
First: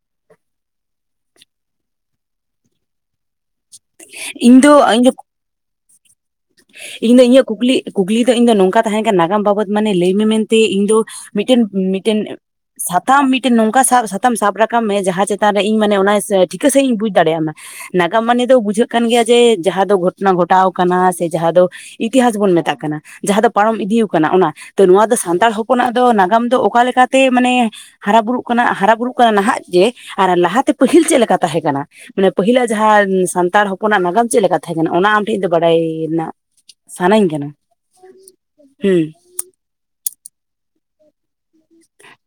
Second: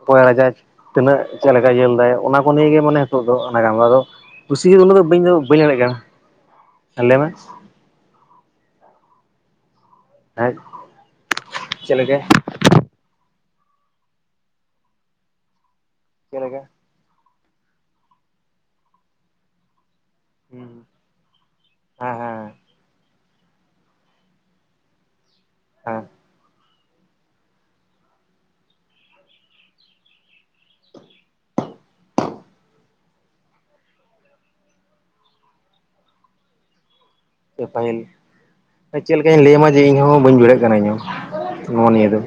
ᱚᱠᱚᱭ ᱨᱟᱡᱟ ᱛᱤᱱᱟᱹᱜ ᱪᱮᱫᱠᱟᱭ ᱧᱮᱞ ᱫᱟᱭ ᱚᱱᱟ ᱠᱚ ᱱᱤᱭᱮ ᱢᱟᱱᱮ ᱱᱤᱛᱚᱜ ᱫᱚ ᱚᱱᱟ ᱫᱚ ᱟᱫᱚ ᱠᱩᱥᱤ ᱩᱱᱟᱹᱜ ᱫᱚ ᱵᱟᱹᱧ ᱫᱚ ᱵᱟᱹᱧ ᱫᱟᱲᱮᱜ ᱠᱟᱱᱟ ᱤᱧ ᱞᱟᱹᱭ ᱫᱚ ᱢᱮ ᱤᱧᱟᱹᱜ ᱠᱩᱠᱞᱤ ᱠᱩᱠᱞᱤ ᱫᱚ ᱤᱧ ᱫᱚ ᱱᱚᱝᱠᱟ ᱛᱟᱦᱮᱸ ᱠᱟᱱᱟ ᱱᱟᱜᱟᱢ ᱵᱟᱵᱚᱫ ᱢᱟᱱᱮ ᱞᱟᱹᱭ ᱦᱮᱸ ᱢᱮᱱᱛᱮ ᱤᱧ ᱫᱚ ᱢᱤᱫᱴᱮᱱ ᱪᱮᱫ ᱞᱮᱠᱟ ᱢᱤᱫᱴᱮᱱ ᱥᱟᱛᱟᱢ ᱢᱤᱫᱴᱮᱱ ᱱᱚᱝᱠᱟ ᱥᱟᱵ ᱥᱟᱛᱟᱢ ᱥᱟᱵ ᱨᱟᱠᱟᱵ ᱢᱮ ᱡᱟᱦᱟᱸ ᱪᱮᱛᱟᱱ ᱨᱮ ᱤᱧ ᱢᱟᱱᱮ ᱚᱱᱟ ᱪᱮᱫ ᱞᱮᱠᱟ ᱴᱷᱤᱠᱟᱹ ᱥᱟᱺᱦᱤᱡ ᱤᱧ ᱵᱩᱡ ᱫᱟᱲᱮᱭᱟᱜ ᱢᱟ ᱱᱟᱜᱟᱢ ᱢᱟᱱᱤ ᱫᱚ ᱵᱩᱡᱷᱟᱹᱜ ᱠᱟᱱ ᱜᱮᱭᱟ ᱡᱮ ᱡᱟᱦᱟᱸ ᱫᱚ ᱜᱷᱚᱴᱚᱱᱟ ᱜᱷᱚᱴᱟᱣ ᱦᱩᱸ ᱠᱟᱱᱟ ᱥᱮ ᱡᱟᱦᱟᱸ ᱫᱚ ᱦᱮᱸ ᱤᱛᱤᱦᱟᱥ ᱵᱚᱱ ᱢᱮᱛᱟᱜ ᱠᱟᱱᱟ ᱡᱟᱦᱟᱸ ᱫᱚ ᱯᱟᱨᱚᱢ ᱤᱫᱤ ᱠᱟᱱᱟ ᱚᱱᱟ ᱱᱚᱣᱟ ᱫᱚ ᱥᱟᱱᱛᱟᱲ ᱦᱚᱯᱚᱱ ᱦᱚᱯᱚᱱᱟᱜ ᱫᱚ ᱦᱮᱸ ᱱᱟᱜᱟᱢ ᱫᱚ ᱚᱠᱟᱞᱮ ᱞᱮᱠᱟᱛᱮ ᱢᱟᱱᱮ ᱦᱟᱨᱟ ᱵᱩᱨᱩᱜ ᱠᱟᱱᱟ ᱦᱟᱨᱟ ᱵᱩᱨᱩᱜ ᱠᱟᱱᱟ ᱱᱟᱦᱟᱜ ᱡᱮ ᱟᱨ ᱞᱟᱦᱟᱛᱮ ᱯᱟᱹᱦᱤᱞ ᱪᱮᱫ ᱞᱮᱠᱟ ᱛᱟᱦᱮᱸ ᱠᱟᱱᱟ ᱢᱟᱱᱮ ᱯᱟᱹᱦᱤᱞᱟᱜ ᱡᱟᱦᱟᱸ ᱥᱟᱱᱛᱟᱲ ᱦᱚᱯᱚᱱᱟᱜ ᱱᱟᱜᱟᱢ ᱪᱮᱫᱞᱮᱠᱟ ᱛᱟᱦᱮᱸ ᱠᱟᱱᱟ ᱚᱱᱟ ᱟᱢᱴᱷᱮᱱ ᱫᱚ ᱵᱟᱲᱟᱭᱮᱱᱟ ᱥᱟᱱᱟᱧ ᱯᱨᱚᱯᱷᱟᱭᱤᱞ ᱦᱩᱸ ᱪᱮᱫ ᱞᱮ ᱪᱟᱹᱧ ᱞᱟᱹᱭᱟᱢᱟ ᱡᱮ ᱤᱧᱦᱚ ᱵᱟᱹᱧ ᱵᱩᱲᱦᱟᱹᱜ ᱠᱟᱱᱟ ᱤᱧ ᱱᱚᱣᱟ ᱱᱤᱭᱟᱹ ᱫᱚ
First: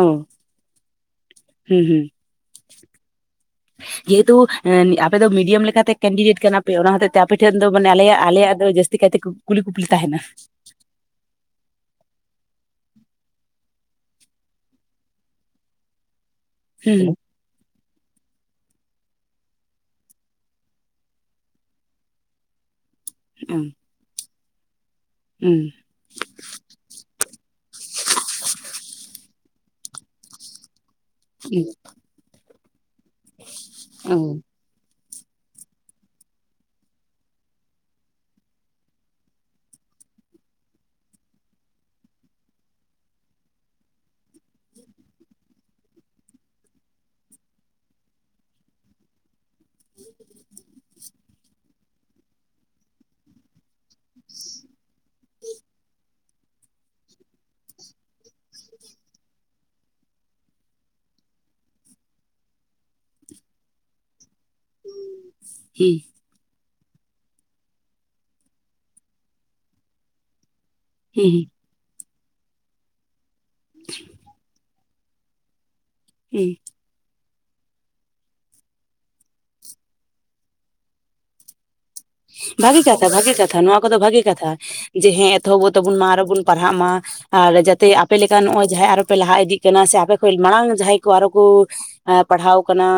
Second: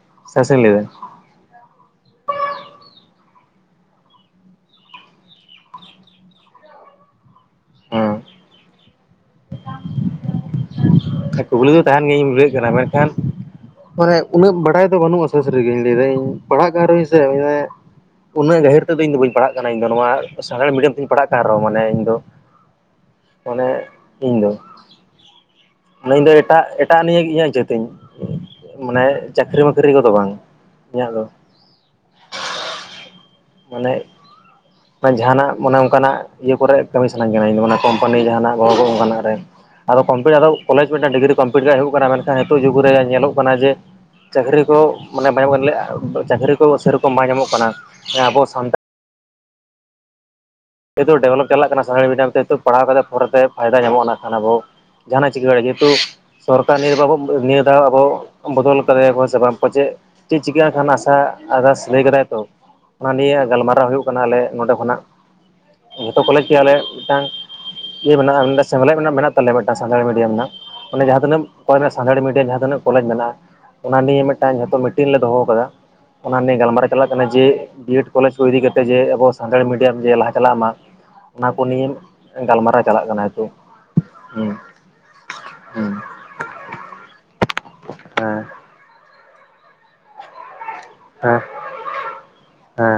ᱚ ᱥᱟᱥᱮᱧ ᱞᱟᱹᱭᱫᱟ ᱦᱮᱸ ᱦᱮᱸ ᱡᱮᱦᱮᱛᱩ ᱟᱯᱮ ᱫᱚ ᱢᱤᱰᱤᱭᱟᱢ ᱞᱮᱠᱟᱛᱮ ᱠᱮᱱᱰᱤᱰᱮᱴ ᱠᱟᱱᱟ ᱯᱮ ᱚᱱᱟ ᱦᱚᱛ ᱟᱯᱮ ᱴᱷᱮᱱ ᱫᱚ ᱢᱟᱱᱮ ᱦᱮᱸ ᱟᱞᱮᱭᱟᱜ ᱟᱞᱮᱭᱟᱜ ᱫᱚ ᱡᱟᱹᱥᱛᱤ ᱠᱟᱭᱛᱮ ᱠᱩᱞᱤ ᱠᱩᱯᱞᱤ ᱛᱟᱦᱮᱱᱟ ᱠᱩᱠᱞᱤ ᱫᱚ ᱛᱟᱦᱮᱱ ᱜᱮᱧ ᱤᱧ ᱵᱩᱡᱷᱟᱹᱜ ᱠᱟᱱᱟ ᱢᱮᱱᱠᱷᱟᱱ ᱢᱟᱱᱮ ᱩᱱᱟᱹᱜ ᱵᱟᱰᱟᱭ ᱫᱚ ᱵᱟᱹᱱᱩᱜ-ᱟ ᱥᱟᱹᱨᱤ ᱥᱟᱹᱨᱤ ᱜᱮᱧ ᱞᱟᱹᱭ ᱫᱟᱹᱧ ᱯᱟᱲᱦᱟᱜ ᱠᱟᱱ ᱨᱮᱦᱚᱧ ᱦᱩᱸ ᱥᱮ ᱩᱱᱟᱹᱜ ᱜᱟᱹᱦᱤᱨ ᱛᱮᱫᱚ ᱤᱧᱫᱚ ᱵᱟᱹᱧ ᱯᱟᱲᱦᱟᱜ ᱠᱟᱱᱟ ᱤᱧᱫᱚ ᱱᱚᱣᱟ ᱥᱟᱱᱛᱟᱞᱤ ᱢᱮᱰᱤᱭᱟᱢ ᱛᱤᱧ ᱯᱟᱲᱦᱟᱜ ᱠᱟᱱ ᱨᱮᱦᱚᱸ ᱢᱟᱱᱮ ᱤᱧ ᱫᱚ ᱦᱩᱸ ᱢᱟᱱᱮ ᱤᱧ ᱫᱚ ᱦᱩᱸ ᱢᱟᱱᱮ ᱤᱧ ᱫᱚ ᱮᱴᱟᱜ ᱮᱴᱟᱜ ᱱᱤᱭᱮ ᱤᱧᱟᱹᱜᱪᱟᱹ ᱛᱤᱧ ᱢᱟᱱᱮ ᱪᱟᱹᱠᱨᱤ ᱱᱟᱹᱠᱨᱤ ᱠᱚᱫᱚ ᱵᱟᱝ ᱤᱧᱟᱹᱜ ᱫᱚ ᱦᱩᱸ ᱢᱟᱱᱮ ᱚ ᱢᱟᱱᱮ ᱡᱟᱦᱟᱱᱟᱜ ᱢᱟᱱᱮ ᱚᱱᱠᱟᱱᱟᱜ ᱤᱭᱟᱹ ᱠᱚᱨᱮ ᱠᱟᱹᱢᱤ ᱥᱟᱱᱟᱧ ᱠᱟᱱᱟ ᱤᱧ ᱫᱚ ᱢᱟᱱᱮ ᱠᱳᱢᱯᱟᱱᱤ ᱡᱟᱦᱟᱱᱟᱜ ᱜᱚᱲᱚ ᱠᱚ ᱚᱱᱠᱟᱱᱟᱜ ᱨᱮ ᱟᱫᱚ ᱠᱚᱢᱯᱞᱤᱴ ᱟᱫᱚ ᱠᱚᱞᱮᱡᱽ ᱢᱤᱫᱴᱟᱝ ᱰᱤᱜᱨᱤ ᱠᱚᱢᱯᱞᱤᱴ ᱦᱩᱭᱩᱜ ᱠᱟᱱᱟ ᱢᱮᱱᱠᱷᱟᱱ ᱱᱤᱛᱚᱜ ᱡᱩᱜᱽ ᱨᱮ ᱧᱮᱞᱚᱜ ᱠᱟᱱᱟ ᱡᱮ ᱪᱟᱹᱠᱨᱤ ᱠᱚ ᱢᱟᱱᱮ ᱵᱟᱝ [unintelligible] ᱪᱟᱹᱠᱨᱤ ᱠᱚ ᱥᱮᱨᱚᱠᱚᱢ ᱵᱟᱝ ᱧᱟᱢᱚᱜ ᱠᱟᱱᱟ ᱟᱵᱚ ᱥᱟᱱᱛᱟᱲ ᱡᱮᱦᱮᱛᱩ ᱰᱮᱵᱷᱞᱚᱯ ᱪᱟᱞᱟᱜ ᱠᱟᱱᱟ ᱥᱟᱱᱟᱲᱤ ᱢᱮᱰᱤᱭᱟᱢ ᱛᱮᱛᱩ ᱯᱟᱲᱦᱟᱣ ᱠᱟᱛᱮ ᱯᱷᱳᱨᱛᱮᱭᱫᱟ ᱧᱟᱢᱚᱜ-ᱟ ᱚᱱᱟ ᱠᱷᱟᱱ ᱟᱵᱚ ᱡᱟᱦᱟᱱᱟ ᱪᱤᱠᱟᱹ ᱡᱮᱦᱮᱛᱩ ᱥᱚᱨᱠᱟᱨ ᱱᱤᱭᱟᱹ ᱵᱟᱵᱚ ᱱᱤᱭᱟᱹ ᱫᱷᱟᱣ ᱟᱵᱚ ᱵᱚᱫᱚᱞ ᱠᱟᱫᱮᱭᱟᱠᱚ ᱥᱮ ᱵᱟᱝᱠᱚ ᱯᱟᱪᱮᱫ ᱪᱮᱫ ᱪᱤᱠᱟᱹᱜ-ᱟ ᱠᱷᱟᱱ ᱟᱥᱟ ᱟᱨᱫᱟᱥ ᱞᱟᱹᱭ ᱠᱟᱫᱟᱭ ᱛᱚ ᱚᱱᱟ ᱱᱤᱭᱮ ᱜᱟᱞᱢᱟᱨᱟᱣ ᱦᱩᱭᱩᱜ ᱠᱟᱱᱟ ᱟᱞᱮ ᱱᱚᱸᱰᱮ ᱠᱷᱚᱱᱟᱜ ᱦᱩᱸ ᱡᱚᱛᱚ ᱠᱚᱞᱮᱡᱽ ᱜᱮ ᱟᱞᱮ ᱢᱤᱫᱴᱟᱝ ᱤᱭᱟᱹ ᱢᱮᱱᱟᱜ-ᱟ ᱥᱮᱢᱞᱮᱫ ᱢᱮᱱᱟᱜ ᱛᱟᱞᱮᱭᱟ ᱢᱤᱫᱴᱟᱝ ᱥᱟᱱᱛᱟᱲᱤ ᱢᱤᱰᱤᱭᱟᱢ ᱨᱮᱱᱟᱜ ᱚᱱᱮ ᱡᱟᱦᱟᱸ ᱦᱩᱸ ᱛᱤᱱᱟᱹᱜ ᱥᱟᱱᱛᱟᱲᱤ ᱢᱤᱰᱤᱭᱟᱢ ᱡᱟᱦᱟᱸ ᱛᱤᱱᱟᱹᱜ ᱠᱚᱞᱮᱡᱽ ᱢᱮᱱᱟᱜ-ᱟ ᱚᱱᱟ ᱱᱤᱭᱮ ᱢᱤᱫᱴᱟᱝ ᱡᱚᱛᱚ ᱡᱮᱴᱤᱱ ᱞᱮ ᱫᱚᱦᱚ ᱟᱠᱟᱫᱟ ᱚᱱᱟ ᱦᱩᱸ ᱱᱤᱭᱟᱹ ᱜᱟᱞᱢᱟᱨᱟᱣ ᱪᱟᱞᱟᱜ ᱠᱟᱱᱟ ᱡᱮ ᱵᱤ ᱮᱰ ᱠᱚᱞᱮᱡᱽ ᱠᱚ ᱤᱫᱤ ᱠᱟᱛᱮ ᱡᱮ ᱟᱵᱚ ᱥᱟᱱᱛᱟᱲᱤ ᱢᱮᱰᱤᱭᱟᱢ ᱡᱮ ᱞᱟᱦᱟ ᱪᱟᱞᱟᱜ ᱢᱟ ᱚᱱᱟ ᱠᱚ ᱱᱤᱭᱮᱢ ᱵᱷᱟᱜᱤ ᱠᱟᱛᱷᱟ ᱵᱷᱟᱜᱤ ᱠᱟᱛᱷᱟ ᱱᱚᱣᱟ ᱠᱚᱫᱚ ᱵᱷᱟᱜᱤ ᱦᱩᱸ ᱠᱟᱛᱷᱟ ᱡᱮ ᱦᱮᱸ ᱮᱛᱚᱦᱚᱵ ᱦᱩᱸ ᱛᱟᱵᱚᱱ ᱢᱟᱨᱵᱚᱱ ᱯᱟᱲᱦᱟᱜ ᱢᱟ ᱟᱨ ᱡᱟᱛᱮ ᱟᱯᱮ ᱞᱮᱠᱟ ᱦᱮᱸ ᱦᱮᱸ ᱱᱚᱜ-ᱚᱭ ᱡᱟᱦᱟᱸᱭ ᱟᱨᱚᱯᱮ ᱞᱟᱦᱟ ᱤᱫᱤᱜ ᱠᱟᱱᱟ ᱥᱮ ᱟᱯᱮ ᱠᱷᱚᱱ ᱢᱟᱲᱟᱝ ᱡᱟᱦᱟᱸᱭ ᱟᱨᱚ ᱦᱮᱸ ᱠᱚ ᱯᱟᱲᱦᱟᱣ ᱟᱠᱟᱱᱟ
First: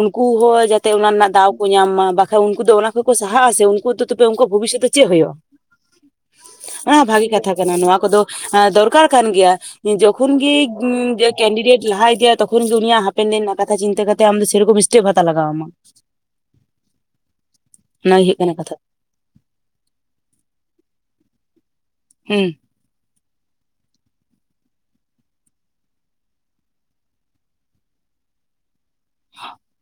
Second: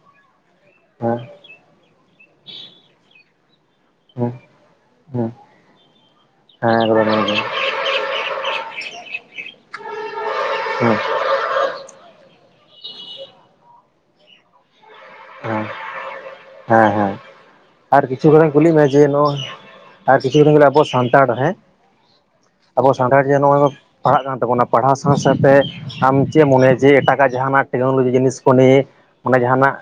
ᱩᱱᱠᱩ ᱦᱚᱸ ᱡᱟᱛᱮ ᱚᱱᱟ ᱨᱮᱱᱟᱜ ᱫᱟᱣ ᱠᱚ ᱧᱟᱢ ᱢᱟ ᱵᱟᱠᱷᱟᱡ ᱩᱱᱠᱩ ᱫᱚ ᱚᱱᱟ ᱠᱷᱚᱡ ᱠᱚ ᱥᱟᱦᱟᱜ ᱟᱥᱮ ᱩᱱ ᱠᱩ ᱦᱮᱸ ᱛᱚᱵᱮ ᱦᱮᱸ ᱩᱱᱠᱩᱣᱟᱜ ᱵᱷᱚᱵᱤᱥᱥᱚᱛ ᱫᱚ ᱪᱮᱫ ᱦᱮᱸ ᱦᱩᱭᱩᱜ-ᱟ ᱦᱮᱸ ᱮᱠᱫᱚᱢ ᱚᱱᱟ ᱮᱠᱫᱚᱢ ᱵᱷᱟᱜᱤ ᱦᱮᱸ ᱠᱟᱛᱷᱟ ᱠᱟᱱᱟ ᱱᱚᱣᱟ ᱠᱚᱫᱚ ᱫᱚᱨᱠᱟᱨ ᱠᱟᱱ ᱜᱮᱭᱟ ᱡᱚᱠᱷᱚᱱ ᱜᱮ [unintelligible] ᱠᱮᱱᱰᱤᱰᱮᱴ ᱞᱟᱦᱟ ᱤᱫᱤᱭᱟᱜ ᱛᱚᱠᱷᱚᱱ ᱜᱮ ᱩᱱᱤᱭᱟᱜ ᱦᱟᱯᱮᱱ ᱫᱤᱱ ᱨᱮᱱᱟᱜ ᱠᱟᱛᱷᱟ ᱪᱤᱱᱟᱹ ᱠᱟᱛᱮ ᱟᱢ ᱥᱮᱨᱚᱠᱚᱢ ᱥᱴᱮᱯ ᱦᱟᱛᱟ ᱦᱮᱸ ᱞᱟᱜᱟᱣᱟᱢᱟ ᱾ ᱦᱮᱸ ᱦᱮᱸ ᱟᱨ ᱚᱱᱟ ᱜᱮ ᱠᱤᱪᱷᱩ ᱦᱩᱭᱩᱜ ᱜᱟᱲᱤᱪ ᱠᱟᱱᱟ ᱤᱧ ᱠᱩᱞᱤ ᱠᱟᱛᱷᱟ ᱢᱮᱭᱟ ᱾ ᱡᱮ ᱱᱚᱣᱟ ᱟᱨ ᱠᱤᱪᱷᱩ ᱟᱵᱚ ᱥᱟᱱᱛᱟᱲ ᱦᱮᱸᱻ ᱾ ᱦᱮᱸ ᱻ ᱾ ᱟᱵᱚ ᱥᱟᱱᱛᱟᱲ ᱡᱮ ᱱᱚᱜ-ᱚᱭ ᱯᱟᱲᱦᱟᱜ ᱠᱟᱱ ᱛᱟᱵᱚᱱᱟ ᱯᱟᱲᱦᱟᱣ ᱥᱟᱶ ᱥᱟᱶᱛᱮ ᱾ ᱟᱢ ᱪᱮᱫ ᱮᱢ ᱢᱚᱱᱮᱭᱟ ᱡᱮ ᱮᱴᱟᱜᱟᱜ ᱡᱟᱦᱟᱱᱟᱜ ᱴᱮᱠᱱᱳᱞᱚᱡᱤ ᱡᱤᱱᱤᱥ ᱠᱚ ᱱᱤᱭᱮ ᱚᱱᱮ ᱡᱟᱦᱟᱱᱟᱜ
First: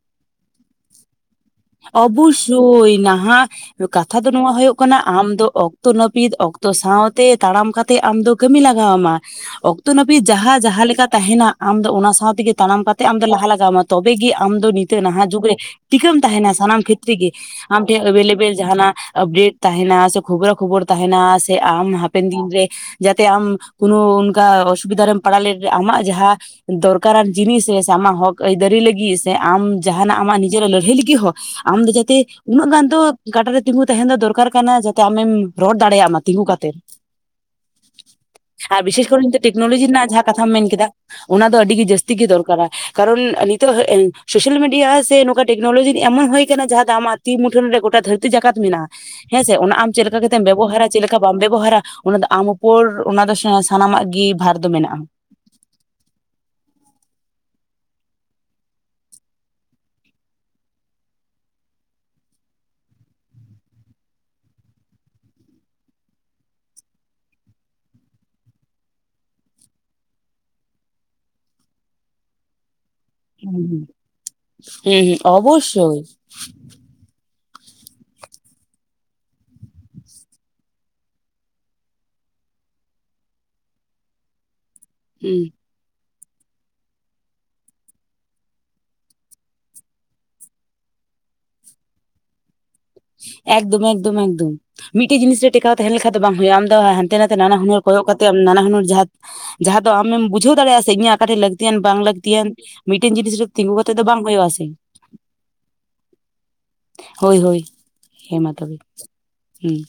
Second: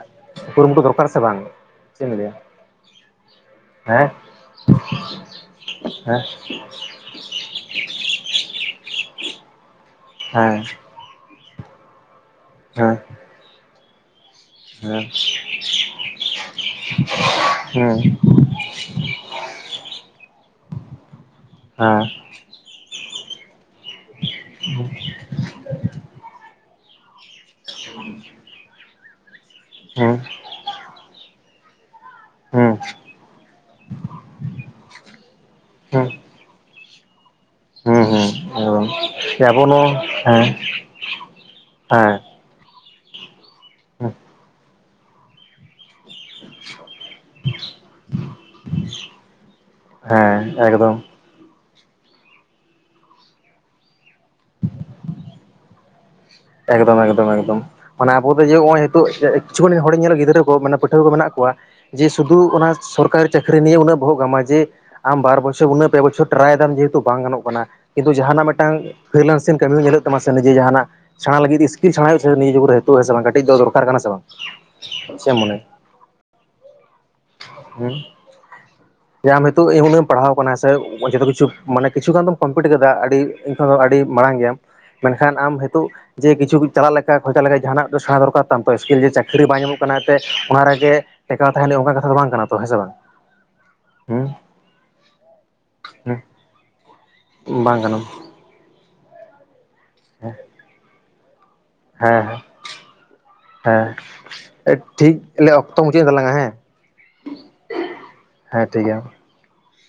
ᱠᱩᱨᱩᱢᱩᱴᱩ ᱫᱚᱨᱠᱟᱨ ᱥᱮ ᱵᱟᱝ ᱾ ᱚᱵᱚᱥᱳᱭ ᱱᱟᱦᱟ ᱾ ᱦᱮᱸ ᱠᱟᱛᱷᱟ ᱫᱚ ᱱᱚᱶᱟ ᱦᱳᱭᱳᱜ ᱠᱟᱱᱟ ᱟᱢᱫᱚ ᱚᱠᱛᱚ ᱦᱮᱸ ᱱᱟᱹᱯᱤᱛ ᱚᱠᱛᱚ ᱥᱟᱶ ᱾ ᱛᱮ ᱛᱟᱲᱟᱢ ᱠᱟᱛᱮ ᱟᱢ ᱫᱚ ᱠᱟᱹᱢᱤ ᱞᱟᱜᱟᱣ ᱟᱢᱟ ᱚᱠᱛᱚ ᱱᱟᱹᱯᱤᱛ ᱡᱟᱦᱟᱸ ᱦᱮᱸ ᱡᱟᱦᱟᱸ ᱞᱮᱠᱟ ᱛᱟᱦᱮᱱᱟ ᱾ ᱟᱢᱫᱚ ᱚᱱᱟ ᱥᱟᱶ ᱛᱮᱜᱮ ᱛᱟᱲᱟᱢ ᱦᱮᱸ ᱠᱟᱛᱮ ᱞᱟᱦᱟ ᱞᱟᱜᱟᱣᱢᱟ ᱛᱚᱵᱮ ᱜᱮ ᱟᱢ ᱫᱚ ᱱᱤᱛ ᱱᱟᱦᱟᱜ ᱡᱩᱜᱽ ᱨᱮ ᱴᱤᱠᱟᱹᱢ ᱛᱟᱦᱮᱱᱟ ᱥᱟᱱᱟᱢ ᱠᱷᱮᱛᱨᱮ ᱜᱮ ᱟᱢ ᱦᱮᱸ ᱴᱷᱮᱡ ᱦᱮᱸ ᱦᱮᱸ ᱦᱮᱸ ᱮᱵᱮᱞᱮᱵᱮᱞ ᱡᱟᱦᱱᱟᱜ ᱟᱯᱰᱮᱴ ᱛᱟᱦᱮᱱᱟ ᱥᱮ ᱠᱷᱚᱵᱨᱟ ᱠᱷᱚᱵᱚᱨ ᱛᱟᱦᱮᱱᱟ ᱥᱮ ᱟᱢ ᱦᱟ ᱦᱟᱯᱮᱱ ᱫᱤᱱ ᱨᱮ ᱡᱟᱛᱮ ᱟᱢ ᱠᱳᱱᱳ ᱚᱱᱠᱟ ᱚᱥᱩᱵᱤᱫᱷᱟ ᱨᱮᱢ ᱯᱟᱲᱟᱣ ᱞᱮᱱ ᱟᱢᱟᱜ ᱡᱟᱦᱟᱸ ᱫᱚᱨᱠᱟᱨᱟᱱ ᱡᱤᱱᱤᱥ ᱥᱮ, ᱥᱮ ᱟᱢᱟᱜ ᱦᱚᱠ ᱟᱹᱭᱫᱟᱹᱨᱤ ᱞᱟᱹᱜᱤᱫ ᱥᱮ ᱟᱢ ᱡᱟᱦᱱᱟᱜ ᱟᱢᱟᱜ ᱱᱤᱡᱮᱨ ᱞᱟᱹᱲᱦᱟᱹᱭ ᱞᱟᱹᱜᱤᱫ ᱠᱤ ᱦᱚ ᱟᱢ [unintelligible] ᱡᱟᱛᱮ ᱩᱱᱟᱹᱜ ᱜᱟᱱ ᱫᱚ ᱜᱟᱴᱟᱨᱮ ᱛᱤᱸᱜᱩ ᱛᱟᱦᱮᱱ ᱫᱚ ᱫᱚᱨᱠᱟᱨ ᱠᱟᱱᱟ ᱡᱟᱛᱮ ᱟᱢᱮᱢ ᱨᱚᱲ ᱫᱟᱲᱮᱭᱟᱜ ᱢᱟ ᱛᱤᱸᱜᱩ ᱠᱟᱛᱮᱫ [inaudible] ᱦᱮᱸ ᱟᱨ ᱮᱠᱫᱚᱢ ᱵᱤᱥᱮᱥ ᱠᱚᱨᱮ ᱟᱵᱚ ᱴᱮᱠᱱᱳᱞᱚᱡᱤ ᱱᱚᱣᱟ ᱨᱮᱱᱟᱜ ᱡᱟᱦᱟᱸ ᱦᱮᱸ ᱠᱟᱛᱷᱟᱢ ᱢᱮᱱ ᱠᱮᱫᱟ ᱚᱱᱟ ᱫᱚ ᱟᱹᱰᱤ ᱜᱮ ᱡᱟᱹᱥᱛᱤ ᱦᱮᱸ ᱜᱮ ᱫᱚᱨᱠᱟᱨᱟ ᱠᱟᱨᱚᱱ ᱱᱤᱛᱚᱜ ᱥᱳᱥᱟᱞ ᱢᱤᱰᱤᱭᱟ ᱥᱮ ᱱᱚᱝᱠᱟ ᱴᱮᱠᱱᱳᱞᱚᱡᱤ ᱮᱢᱚᱱ ᱦᱩᱭ ᱟᱠᱟᱱᱟᱱᱟ ᱡᱟᱦᱟᱸ ᱫᱚ ᱟᱢᱟᱜ ᱛᱤ ᱢᱩᱴᱷᱟᱹᱱ ᱨᱮ ᱜᱚᱴᱟ ᱫᱷᱟᱹᱨᱛᱤ ᱡᱟᱠᱟᱛ ᱢᱮᱱᱟᱜᱼᱟ ᱦᱮᱸᱥᱮ ᱚᱱᱟ ᱟᱢ ᱪᱮᱫ ᱞᱮᱠᱟ ᱦᱮᱸ ᱠᱟᱛᱮᱢ ᱵᱮᱵᱚᱦᱟᱨᱟ ᱮᱠᱫᱚᱢ ᱪᱮᱫ ᱞᱮᱠᱟ ᱵᱟᱢ ᱵᱮᱵᱚᱦᱟᱨᱟ ᱚᱱᱟ ᱟᱢ ᱩᱯᱚᱨ ᱚᱱᱟ ᱫᱚ ᱥᱟᱱᱟᱢᱟᱜ ᱜᱮ ᱵᱷᱟᱨ ᱫᱚ ᱢᱮᱱᱟᱜᱼᱟ ᱮᱠᱫᱚᱢ ᱮᱠᱫᱚᱢ ᱮᱠᱫᱚᱢ ᱢᱟᱱᱮ ᱟᱵᱚ ᱡᱮ ᱱᱚᱜ-ᱚᱭ ᱱᱤᱛᱚᱜ ᱠᱤᱪᱷᱩ ᱜᱟᱱ ᱦᱚᱲ ᱧᱮᱞ ᱜᱤᱫᱽᱨᱟᱹ ᱢᱟᱱᱮ ᱯᱟᱹᱴᱷᱩᱣᱟᱹ ᱠᱚ ᱢᱮᱱᱟᱜ ᱠᱚᱣᱟ ᱾ ᱡᱮ ᱥᱩᱫᱷᱩ ᱚᱱᱟ ᱥᱚᱨᱠᱟᱨᱤ ᱪᱟᱹᱠᱨᱤ ᱱᱤᱭᱮ ᱩᱱᱟᱹᱜ ᱵᱚᱦᱚᱜ ᱜᱷᱟᱢᱟ ᱡᱮ ᱟᱢ ᱵᱟᱨ ᱵᱚᱪᱷᱚᱨ ᱩᱱᱟᱹᱜ ᱯᱮ ᱵᱚᱪᱷᱚᱨ ᱴᱨᱟᱭ ᱫᱟᱢ ᱡᱮᱦᱮᱛᱩ ᱵᱟᱝ ᱜᱟᱱᱚᱜ ᱠᱟᱱᱟ ᱠᱤᱱᱛᱩ ᱡᱟᱦᱟᱱᱟᱜ ᱢᱤᱫᱴᱟᱝ ᱯᱷᱨᱤᱞᱟᱱᱥᱮᱱ ᱠᱟᱹᱢᱤ ᱧᱮᱞ ᱦᱩᱭᱩᱜ ᱛᱟᱢᱟ ᱥᱮ ᱱᱤᱡᱮ ᱡᱟᱦᱟᱱᱟᱜ ᱥᱮᱬᱟ ᱞᱟᱹᱜᱤᱫ ᱤᱥᱠᱤᱞ ᱥᱮᱬᱟ ᱦᱩᱭᱩᱜ ᱥᱮ ᱱᱤᱭᱟᱹ ᱡᱩᱜᱽ ᱨᱮ ᱦᱩᱸᱥᱮ ᱵᱟᱝ ᱠᱟᱹᱴᱤᱡ ᱫᱚ ᱦᱩᱸ ᱫᱚᱨᱠᱟᱨ ᱦᱩᱸ ᱠᱟᱱᱟ ᱥᱮ ᱵᱟᱝ ᱦᱩᱸ ᱪᱮᱢ ᱢᱚᱱᱮ [unintelligible] [unintelligible] ᱡᱮ ᱟᱢ ᱱᱤᱛᱚᱜ ᱩᱱᱟᱜ ᱮᱢ ᱯᱟᱲᱦᱟᱣ ᱟᱠᱟᱱᱟ ᱥᱮ ᱡᱚᱛᱚ ᱠᱤᱪᱷᱩ ᱢᱟᱱᱮ ᱠᱤᱪᱷᱩ ᱜᱟᱱ ᱫᱚᱢ ᱠᱚᱢᱯᱤᱴ ᱠᱮᱫᱟ ᱟᱹᱰᱤ ᱤᱧ ᱠᱷᱚᱱ ᱫᱚ ᱟᱹᱰᱤ ᱢᱟᱲᱟᱝ ᱜᱮᱭᱟᱢ ᱢᱮᱱᱠᱷᱟᱱ ᱦᱩᱸ ᱟᱢ ᱱᱤᱛᱚᱜ ᱡᱮ ᱠᱤᱪᱷᱩ ᱪᱟᱞᱟᱜ ᱞᱮᱠᱟ ᱠᱷᱚᱨᱪᱟ ᱞᱮᱠᱟ ᱡᱟᱦᱟᱱᱟᱜ ᱫᱚ ᱥᱮᱬᱟ ᱫᱚᱨᱠᱟᱨ ᱛᱟᱢ ᱛᱚ ᱥᱠᱤᱞ ᱡᱮ ᱪᱟᱹᱠᱨᱤ ᱵᱟᱝ ᱧᱟᱢᱚᱜ ᱠᱟᱱᱟ ᱮᱱᱛᱮᱫ ᱚᱱᱟ ᱨᱮᱜᱮ ᱴᱮᱠᱟᱣ ᱛᱟᱦᱮᱸᱱ ᱚᱱᱠᱟ ᱠᱟᱛᱷᱟ ᱫᱚ ᱵᱟᱝ ᱠᱟᱱᱟ ᱛᱚ ᱦᱮᱸᱥᱮ ᱵᱟᱝ ᱮᱠᱫᱚᱢ ᱮᱠᱫᱚᱢ ᱦᱩᱸ ᱮᱠᱫᱚᱢ ᱢᱤᱫᱴᱤ ᱡᱤᱱᱤᱥ ᱨᱮ ᱴᱮᱠᱟᱣ ᱛᱟᱦᱮᱱᱠᱷᱟᱱ ᱫᱚ ᱵᱟᱝ ᱦᱳᱭᱼᱟ, ᱟᱢ ᱫᱚ ᱦᱟᱱᱛᱮ ᱱᱟᱱᱛᱮ ᱦᱩᱸ ᱱᱟᱱᱟᱦᱩᱱᱟᱹᱨ ᱵᱟᱝ ᱠᱟᱱᱟ ᱠᱚᱭᱚᱜ ᱠᱟᱛᱮ ᱱᱟᱱᱟ ᱦᱩᱹᱱᱚᱨ ᱡᱟᱦᱟᱸ ᱡᱟᱦᱟᱸ ᱫᱚ ᱟᱢᱮᱢ ᱵᱩᱡᱟᱹᱣ ᱫᱟᱲᱮᱭᱟᱜᱼᱟ ᱥᱮ ᱤᱧᱟᱹᱜ ᱟᱠᱟᱴᱷᱮ ᱞᱟᱠᱛᱤ ᱞᱟᱹᱠᱛᱤᱭᱟᱱ ᱵᱟᱝ ᱦᱮᱸ ᱞᱟᱹᱠᱛᱤᱭᱟᱱ ᱢᱤᱫᱴᱮᱱ ᱡᱤᱱᱤᱥ ᱨᱮ ᱛᱤᱸᱜᱩ ᱦᱮᱸ ᱠᱟᱛᱮᱜ ᱫᱚ ᱵᱟᱝ ᱦᱩᱭᱩᱜ ᱟᱥᱮ ᱦᱮᱸ ᱴᱷᱤᱠ ᱞᱮ ᱚᱠᱛᱚ ᱢᱩᱪᱟᱹᱫ ᱮᱱ ᱛᱟᱞᱟᱝᱟ ᱦᱮᱸ ᱦᱳᱭ ᱦᱳᱭ ᱦᱮᱸ ᱢᱟ ᱛᱚᱵᱮ ᱴᱷᱤᱠ ᱜᱮᱭᱟ ᱦᱮᱸ